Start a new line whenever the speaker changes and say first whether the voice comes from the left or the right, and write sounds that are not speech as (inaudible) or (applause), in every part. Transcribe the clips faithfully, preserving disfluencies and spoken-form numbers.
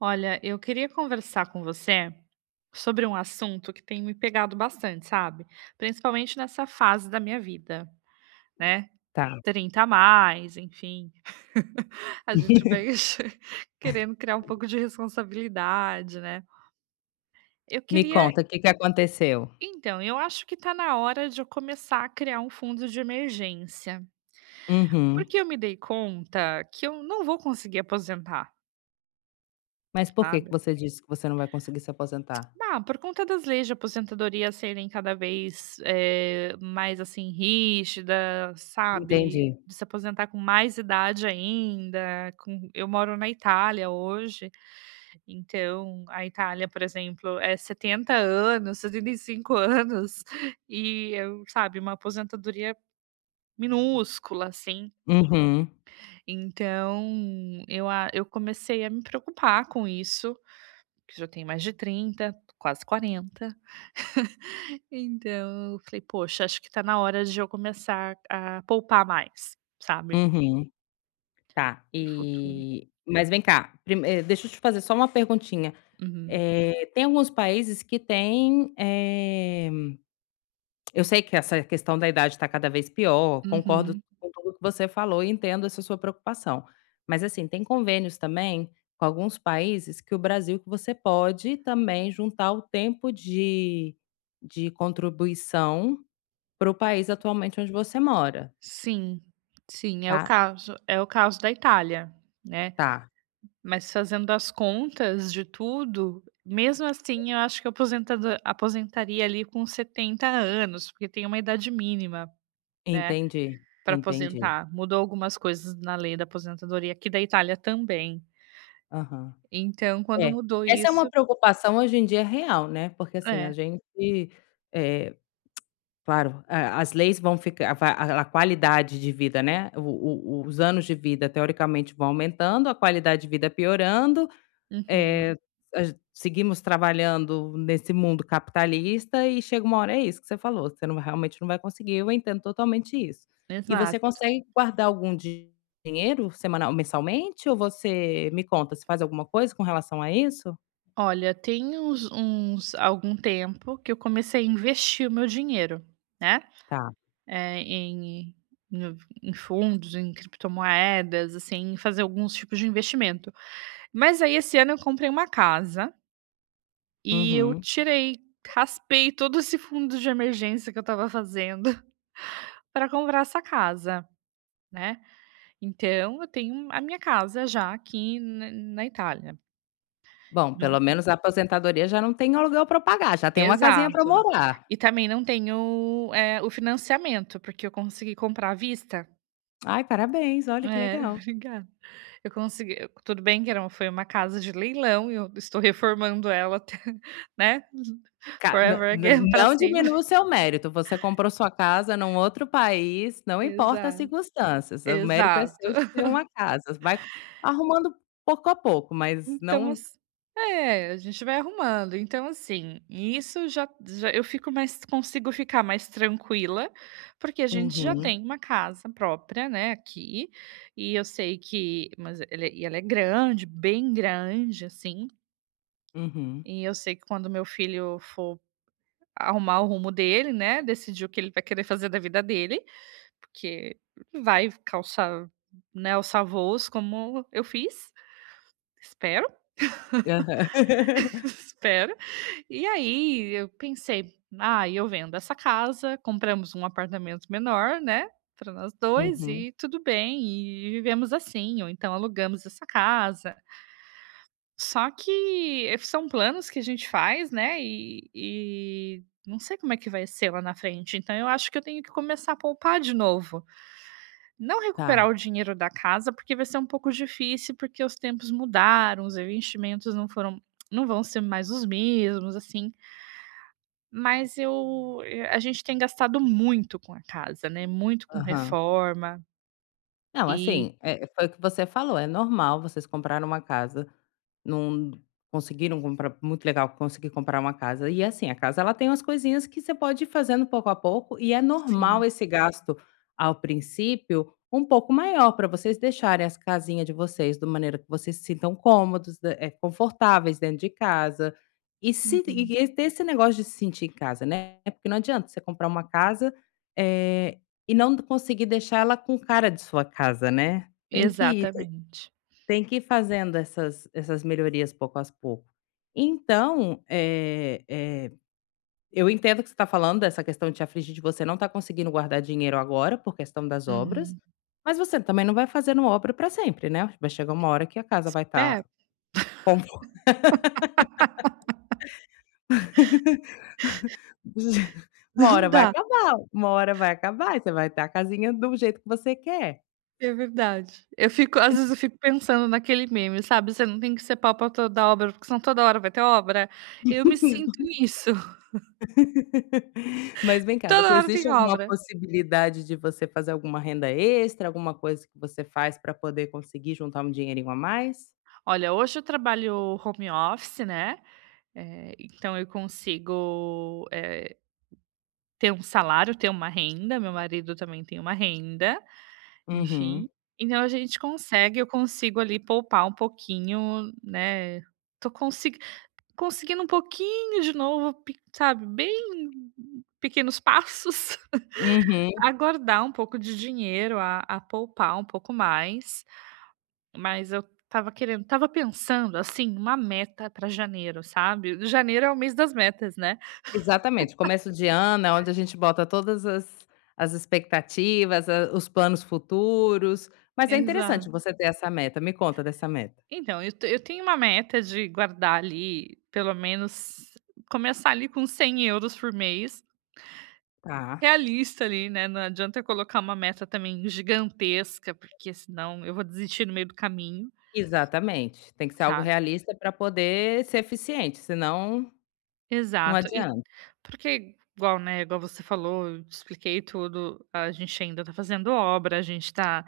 right: Olha, eu queria conversar com você sobre um assunto que tem me pegado bastante, sabe? Principalmente nessa fase da minha vida, né?
left: Tá.
right: Trinta a mais, enfim. (laughs) A gente vai
left: (laughs)
right: (laughs) querendo criar um pouco de responsabilidade, né? Eu
left: Me
right: queria.
left: conta, o que que aconteceu?
right: Então, eu acho que tá na hora de eu começar a criar um fundo de emergência.
left: Uhum.
right: Porque eu me dei conta que eu não vou conseguir aposentar,
left: Mas por que que
right: sabe?
left: você disse que você não vai conseguir se aposentar?
right: Ah, por conta das leis de aposentadoria serem cada vez, eh, mais, assim, rígida, sabe,
left: Entendi.
right: de se aposentar com mais idade ainda, com eu moro na Itália hoje, então a Itália, por exemplo, é setenta anos, setenta e cinco anos, (laughs) e eu sabe, uma aposentadoria minúscula, assim.
left: Uhum,
right: Então eu a eu comecei a me preocupar com isso, que já tem mais de trinta quase quarenta. Então, eu falei: "Poxa, acho que tá na hora de eu começar a poupar mais, sabe,
left: uhum. Tá,
right: para o futuro".
left: e mas vem cá, prime eh, deixa eu te fazer só uma perguntinha.
right: Uhum,
left: Eh, tem alguns países que têm, eh Eu sei que essa questão da idade está cada vez pior, concordo
right: uhum.
left: com tudo que você falou e entendo essa sua preocupação. Mas assim, tem convênios também com alguns países que o Brasil, que você pode também juntar o tempo de de contribuição para o país atualmente onde você mora,
right: Sim, sim, é o
left: tá?
right: caso é o caso da Itália, né.
left: Tá,
right: Mas fazendo as contas de tudo, mesmo assim, eu acho que eu aposentado aposentaria ali com setenta anos, porque tem uma idade mínima, né,
left: entendi,
right: para
left: entendi.
right: aposentar. Mudou algumas coisas na lei da aposentadoria aqui da Itália também.
left: Aham.
right: Então, quando
left: É,
right: mudou
left: essa é uma
right: isso
left: preocupação hoje em dia real, né, porque assim, a
right: é,
left: gente, eh claro, a as leis vão ficar va a a qualidade de vida, né, o o os anos de vida, teoricamente, vão aumentando, a qualidade de vida piorando,
right: uhum.
left: eh, a seguimos trabalhando nesse mundo capitalista e chega uma hora, é isso que você falou, você não, realmente, não vai conseguir, eu entendo totalmente isso. E você
right: Exato.
left: consegue guardar algum di- dinheiro semanal, mensalmente, ou você me conta, você faz alguma coisa com relação a isso?
right: Olha, tem uns uns algum tempo que eu comecei a investir o meu dinheiro, né,
left: Tá.
right: eh, em no em fundos, em criptomoedas, assim, em fazer alguns tipos de investimento. Mas aí esse ano eu comprei uma casa e eu
left: Uhum.
right: tirei raspei todo esse fundo de emergência que eu estava fazendo (laughs) para comprar essa casa, né. Então eu tenho a minha casa já aqui na na Itália.
left: Bom,
right: Não.
left: pelo menos a aposentadoria já não tem aluguel pra pagar, já tem uma casinha para
right: Exato.
left: morar.
right: E também não tenho, eh, o financiamento, porque eu consegui comprar à vista.
left: Ai, parabéns, olha que
right: É,
left: legal.
right: (laughs) obrigada. Eu consegui eu Tudo bem que era uma- foi uma casa de leilão e eu estou reformando ela até, (laughs) né,
left: Ca nã
right: forever
left: nã
right: again, para
left: não
right: sempre.
left: diminua o
right: (laughs)
left: seu mérito, você comprou sua casa num outro país, não importa as
right: Exato,
left: circunstâncias, o mérito é
right: exato.
left: seu de ter uma casa, vai arrumando pouco a pouco, mas
right: Então
left: não.
right: ass é, a gente vai arrumando. Então, assim, isso já já eu fico mais, consigo ficar mais tranquila, porque a gente já
left: Uhum,
right: tem uma casa própria, né, aqui, e eu sei que, mas ele e ela é grande, bem grande, assim,
left: uhum.
right: e eu sei que quando meu filho for arrumar o rumo dele, né, decidir o que ele vai querer fazer da vida dele, porque vai calçar, né, os voos como eu fiz, espero,
left: Aham.
right: (laughs)
left: (laughs)
right: espero. E aí eu pensei: "Ah, eu vendo essa casa, compramos um apartamento menor, né, para nós dois
left: Uhum.
right: e tudo bem, e vivemos assim, ou então alugamos essa casa". Só que, eh, são planos que a gente faz, né, e e não sei como é que vai ser lá na frente, então eu acho que eu tenho que começar a poupar de novo. Não
left: Tá,
right: recuperar o dinheiro da casa, porque vai ser um pouco difícil, porque os tempos mudaram, os investimentos não foram não vão ser mais os mesmos, assim. Mas eu a gente tem gastado muito com a casa, né, muito com
left: aham.
right: reforma
left: Não,
right: e
left: assim, eh, foi o que você falou, é normal, vocês compraram uma casa, não conseguiram comprar, muito legal conseguir comprar uma casa. E assim, a casa, ela tem umas coisinhas que você pode ir fazendo pouco a pouco e é normal
right: sim.
left: esse gasto ao princípio um pouco maior para vocês deixarem as casinhas de vocês de maneira que vocês se sintam cômodos, da- eh, confortáveis dentro de casa. E, se, e
right: Uhum.
left: e ter esse negócio de se sentir em casa, né? Porque não adianta você comprar uma casa eh, e não conseguir deixar ela com cara de sua casa, né. Tem que ir
right: Exatamente.
left: tem que ir fazendo essas essas melhorias pouco a pouco. Então, eh eh, eu entendo o que você está falando dessa questão de te afligir de você não estar conseguindo guardar dinheiro agora, por questão das obras,
right: Uhum.
left: mas você também não vai fazendo obra para sempre, né. Vai chegar uma hora que a casa vai estar.
right: Espero.
left: (laughs)
right: (laughs)
left: Com uma hora
right: Não
left: vai
right: dá,
left: acabar, uma hora vai acabar e você vai ter a casinha do jeito que você quer.
right: é verdade. Eu fico às vezes, eu fico pensando naquele meme, sabe, "Você não tem que ser pau pra toda obra, porque senão toda hora vai ter obra". Eu me sinto nisso, (laughs)
left: (laughs) Mas vem cá, você,
right: toda hora
left: existe
right: tem
left: alguma
right: obra.
left: possibilidade de você fazer alguma renda extra, alguma coisa que você faz para poder conseguir juntar um dinheirinho a mais?
right: Olha, hoje eu trabalho home office, né, eh, então eu consigo, eh ter um salário, ter uma renda, meu marido também tem uma renda, enfim.
left: Uhum,
right: Então a gente consegue eu consigo ali poupar um pouquinho, né, tô consi conseguindo um pouquinho de novo, pe sabe, bem pequenos passos, (laughs)
left: uhum,
right: a guardar um pouco de dinheiro, a a poupar um pouco mais, mas eu estava querendo estava pensando, assim, uma meta para janeiro, sabe. Janeiro é o mês das metas, né.
left: exatamente. Começo de ano é onde a gente bota todas as as expectativas, a os planos futuros, mas é interessante
right: Exato.
left: você ter essa meta. Me conta dessa meta.
right: Então, eu te eu tenho uma meta de guardar ali, pelo menos começar ali com cem euros por mês,
left: Tá.
right: realista ali, né, não adianta eu colocar uma meta também gigantesca, porque senão eu vou desistir no meio do caminho,
left: Exatamente, tem que ser algo
right: sabe.
left: realista para poder ser eficiente, senão não
right: Exato, e
left: adianta.
right: porque igual, né, igual você falou, eu te expliquei tudo, a gente ainda tá fazendo obra, a gente tá,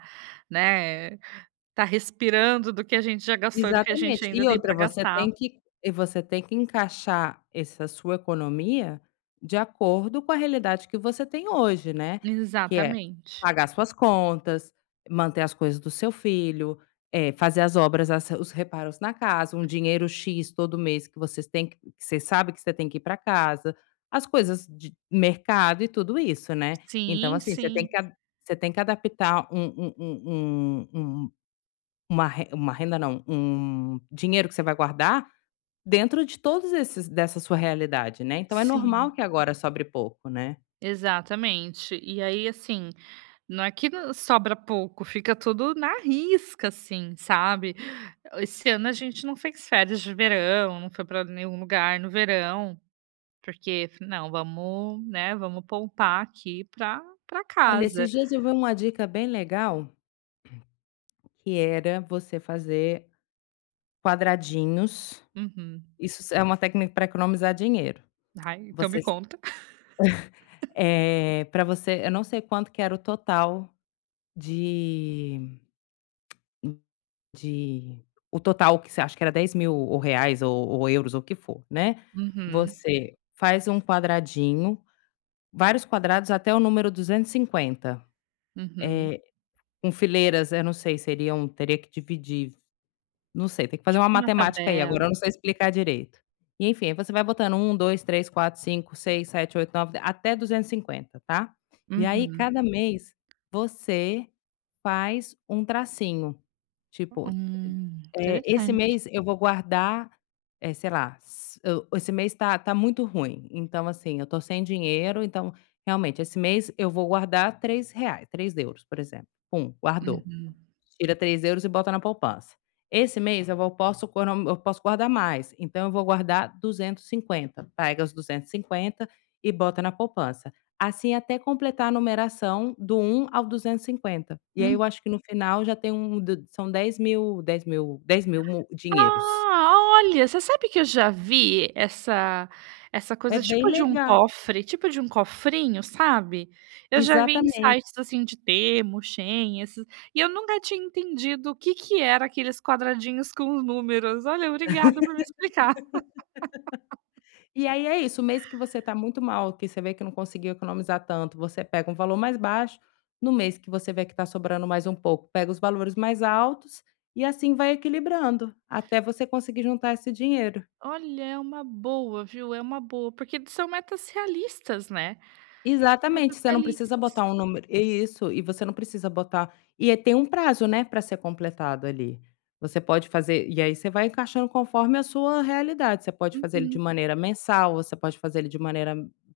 right: né, tá respirando do que a gente já gastou e do que a gente
left: Exatamente.
right: ainda
left: E
right: tem
left: outra,
right: para
left: você
right: gastar.
left: tem que, e você tem que encaixar essa sua economia de acordo com a realidade que você tem hoje, né, que é
right: Exatamente.
left: pagar suas contas, manter as coisas do seu filho, eh, fazer as obras, as os reparos na casa, um dinheiro "X" todo mês que vocês têm, que que você sabe que você tem que ir para casa, as coisas de mercado e tudo isso, né. Então,
right: Sim,
left: assim, você tem
right: sim,
left: que a você tem que adaptar um um um um um uma re uma renda, não, um dinheiro que você vai guardar dentro de todos esses, dessa sua realidade, né, então é normal
right: sim.
left: que agora sobre pouco, né.
right: Exatamente. E aí, assim, não é que no sobra pouco, fica tudo na risca, assim, sabe. Esse ano a gente não fez férias de verão, não foi para nenhum lugar no verão, porque "Não, vamos, né, vamos poupar aqui pra pra
left: Olha, esses
right: casa".
left: dias eu vi uma dica bem legal, que era você fazer quadradinhos,
right: Uhum.
left: isso é uma técnica para economizar dinheiro.
right: Ai, então me
left: Vocês,
right: conta.
left: é para você, eu não sei quanto que era o total de de o total que você acha que era dez mil, ou reais, ou ou euros, ou o que for, né.
right: Uhum,
left: Você faz um quadradinho, vários quadrados até o número duzentos e cinquenta
right: uhum.
left: com fileiras, eu não sei, seriam, teria que dividir, não sei, tem que fazer
right: Tipo
left: uma
right: uma
left: matemática aí, agora
right: tabela.
left: eu não sei explicar direito. E enfim, aí você vai botando um, dois, três, quatro, cinco, seis, sete, oito, nove, até duzentos e cinquenta, tá. E aí,
right: Uhum.
left: cada mês, você faz um tracinho, tipo,
right: Hum,
left: é, esse
right: interessante.
left: mês eu vou guardar, eh, sei lá, s eu, esse mês tá tá muito ruim, então, assim, eu tô sem dinheiro, então, realmente, esse mês eu vou guardar três reais, três euros, por exemplo. Pum, guardou.
right: Uhum.
left: Tira três euros e bota na poupança. Esse mês eu vou, posso econo, eu posso guardar mais, então eu vou guardar duzentos e cinquenta. Pega os duzentos e cinquenta e bota na poupança. Assim até completar a numeração do um ao duzentos e cinquenta, e aí
right: Hum.
left: eu acho que no final já tem um d, são dez mil, dez mil, dez mil, mu dinheiros.
right: Ah, olha, você sabe que eu já vi essa essa
left: É
right: coisa
left: bem
right: tipo de um
left: legal.
right: cofre, tipo de um cofrinho, sabe? Eu já vi em
left: Exatamente.
right: sites, assim, de Temu, Shein, esses. E eu nunca tinha entendido o que que era aqueles quadradinhos com os números. Olha, obrigada por me explicar.
left: E aí é isso, o mês que você tá muito mal, que você vê que não conseguiu economizar tanto, você pega um valor mais baixo, no mês que você vê que está sobrando mais um pouco, pega os valores mais altos, e assim vai equilibrando, até você conseguir juntar esse dinheiro.
right: Olha, é uma boa, viu? É uma boa, porque são metas realistas, né? São
left: Exatamente,
right: metas
left: você não precisa
right: realistas.
left: botar um número, é isso, e você não precisa botar, e aí tem um prazo, né, para ser completado ali. Você pode fazer, e aí você vai encaixando conforme a sua realidade, você pode fazer ele de
right: Uhum.
left: maneira mensal, você pode fazer ele de maneira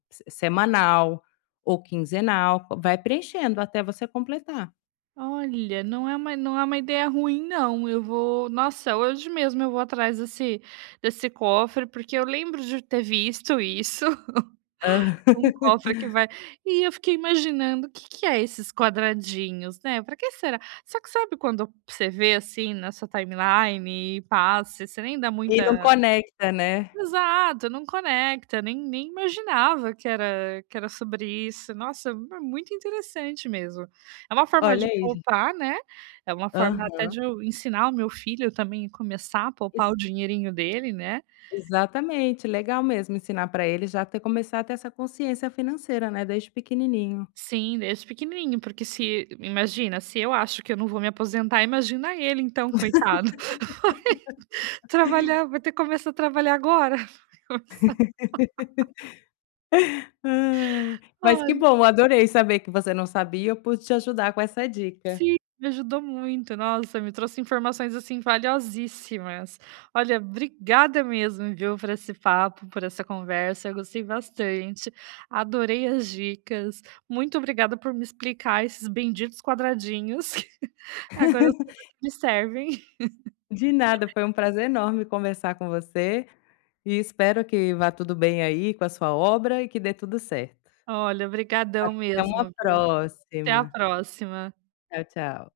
left: se semanal ou quinzenal, vai preenchendo até você completar.
right: Olha, não é uma não é uma ideia ruim não, eu vou nossa, hoje mesmo eu vou atrás desse desse cofre, porque eu lembro de ter visto isso, (laughs)
left: Hã.
right: um
left: (laughs)
right: cofre que vai, e eu fiquei imaginando o que que é esses quadradinhos, né, pra que será? Só que sabe, quando você vê, assim, na sua timeline e passa, você nem dá
left: E não
right: muita.
left: conecta, né.
right: Exato, não conecta, nem nem imaginava que era que era sobre isso. Nossa, é muito interessante mesmo. É uma forma
left: Olha
right: de
left: aí,
right: poupar, né, é uma forma
left: aham.
right: até de eu ensinar o meu filho também a começar a poupar
left: Ex
right: o dinheirinho dele, né.
left: Exatamente, legal mesmo ensinar para ele já ter, começar a ter essa consciência financeira, né, desde pequenininho.
right: Sim, desde pequenininho, porque se imagina, se eu acho que eu não vou me aposentar, imagina ele então, coitado. (laughs) Trabalhar, vai ter que começar a trabalhar agora. (laughs) Vai
left: Ai, mas que
right: começar.
left: bom, adorei saber que você não sabia, eu pude te ajudar com essa dica.
right: Sim, me ajudou muito. Nossa, me trouxe informações, assim, valiosíssimas. Olha, obrigada mesmo, viu, por esse papo, por essa conversa. Eu gostei bastante. Adorei as dicas. Muito obrigada por me explicar esses benditos quadradinhos. (laughs) Agora eu sei pra que eles servem.
left: De nada, foi um prazer enorme conversar com você e espero que vá tudo bem aí com a sua obra e que dê tudo certo.
right: Olha, brigadão
left: Até uma
right: mesmo, viu. Até a
left: próxima.
right: próxima.
left: Tchau, tchau.